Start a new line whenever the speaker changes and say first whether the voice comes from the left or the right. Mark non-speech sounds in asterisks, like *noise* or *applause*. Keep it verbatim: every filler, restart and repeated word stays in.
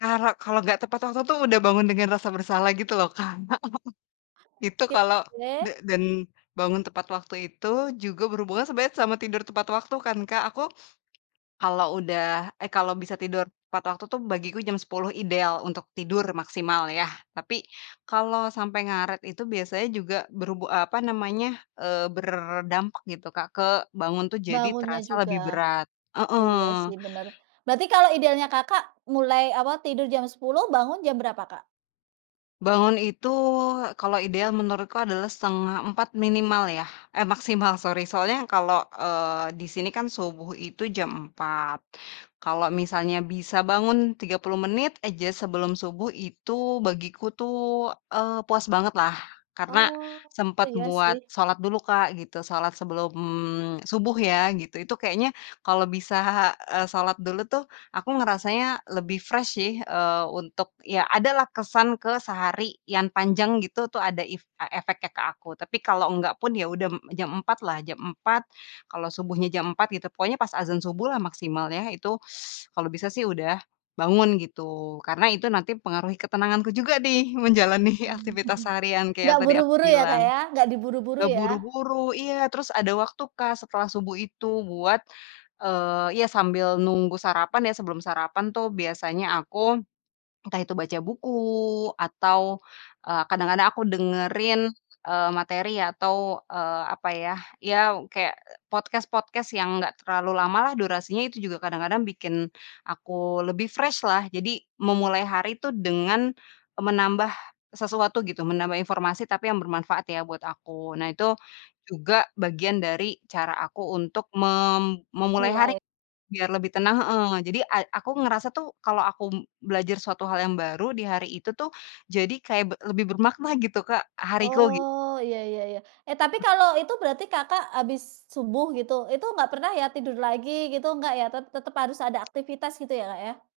left: Karo kalo nggak tepat waktu tuh, udah bangun dengan rasa bersalah gitu loh, Kak. *chuckles* Itu
right: Oke,
left: kalau de
right: boleh.
left: den bangun tepat waktu itu juga berhubungan sebenarnya sama tidur tepat waktu kan, Kak. Aku kalau udah eh kalau bisa tidur tepat waktu tuh, bagiku jam sepuluh ideal untuk tidur maksimal ya, tapi kalau sampai ngaret itu biasanya juga berhubu apa namanya, eee, berdampak gitu, Kak, ke bangun tuh jadi
right: Bangunnya
left: terasa lebih
right: juga.
left: berat,
right: Oh iya sih,
left: heeh.
right: bener. Berarti kalau idealnya Kakak, mulai awal tidur jam sepuluh, bangun jam berapa, Kak?
left: Bangun itu kalau ideal menurutku adalah setengah empat minimal ya, eh maksimal sorry. Soalnya yang kalo, eee, di sini kan subuh itu jam empat. Kalo misalnya bisa bangun tiga puluh menit aja sebelum subuh itu bagiku tuh, eee, puas banget lah, karena
right: Oh,
left: sempet
right: iya
left: buat
right: sih.
left: sholat dulu, Kak, gitu. Sholat sebelum subuh ya, gitu, itu kayaknya kalau bisa, eee, sholat dulu tuh, aku ngerasanya lebih fresh sih, eee, untuk ya ada lah, kesan ke sehari yan panjang gitu tuh, ada if e efeknya ke aku. Tapi kalau nggak pun ya m udah jam empat lah, jam empat, kalau subuhnya jam empat gitu, pokoknya pas adzan subuh lah maksimal ya, itu kalau bisa sih udah bangun gitu, karena itu nanti pengaruhi ketenanganku juga dih menjalani
right: Mmm.
left: aktivitas seharian
right: *chuckles*
left: kayak
right: Nggak
left: yang tadi aku
right: buru-buru ya,
left: bilang.
right: Kak, ya. Nggak diburu-buru ya?
left: Terburu-buru, iya, terus ada waktu, Kak, setelah subuh itu buat, eee, ya sambil nunggu sarapan ya, sebelum sarapan tuh biasanya aku, entah itu baca buku atau, eee, kadang-kadang aku dengerin, eee, materi atau, eee, apa ya, ya kayak, eee, podcast-podcast yang enggak terlalu lama lah durasinya, itu juga kadang-kadang bikin aku lebih fresh lah. Jadi memulai hari tuh dengan e menambah sesuatu gitu, menambah informasi, tapi yang bermanfaat ya buat aku. Nah, itu juga bagian dari cara aku untuk mem memulai hari
right: Mulai.
left: biar lebih tenang heeh, jadi a aku ngerasa tuh kalau aku m belajar suatu hal yang baru di hari itu tuh, jadi kayak be lebih bermakna gitu, Kak, hariku, gi
right: Oh, iya iya iya. Eh tapi
left: He
right: kalau itu berarti Kakak habis subuh gitu, itu enggak pernah ya, tidur lagi gitu, enggak ya, tet tetep harus ada aktivitas gitu ya, Kak, ya?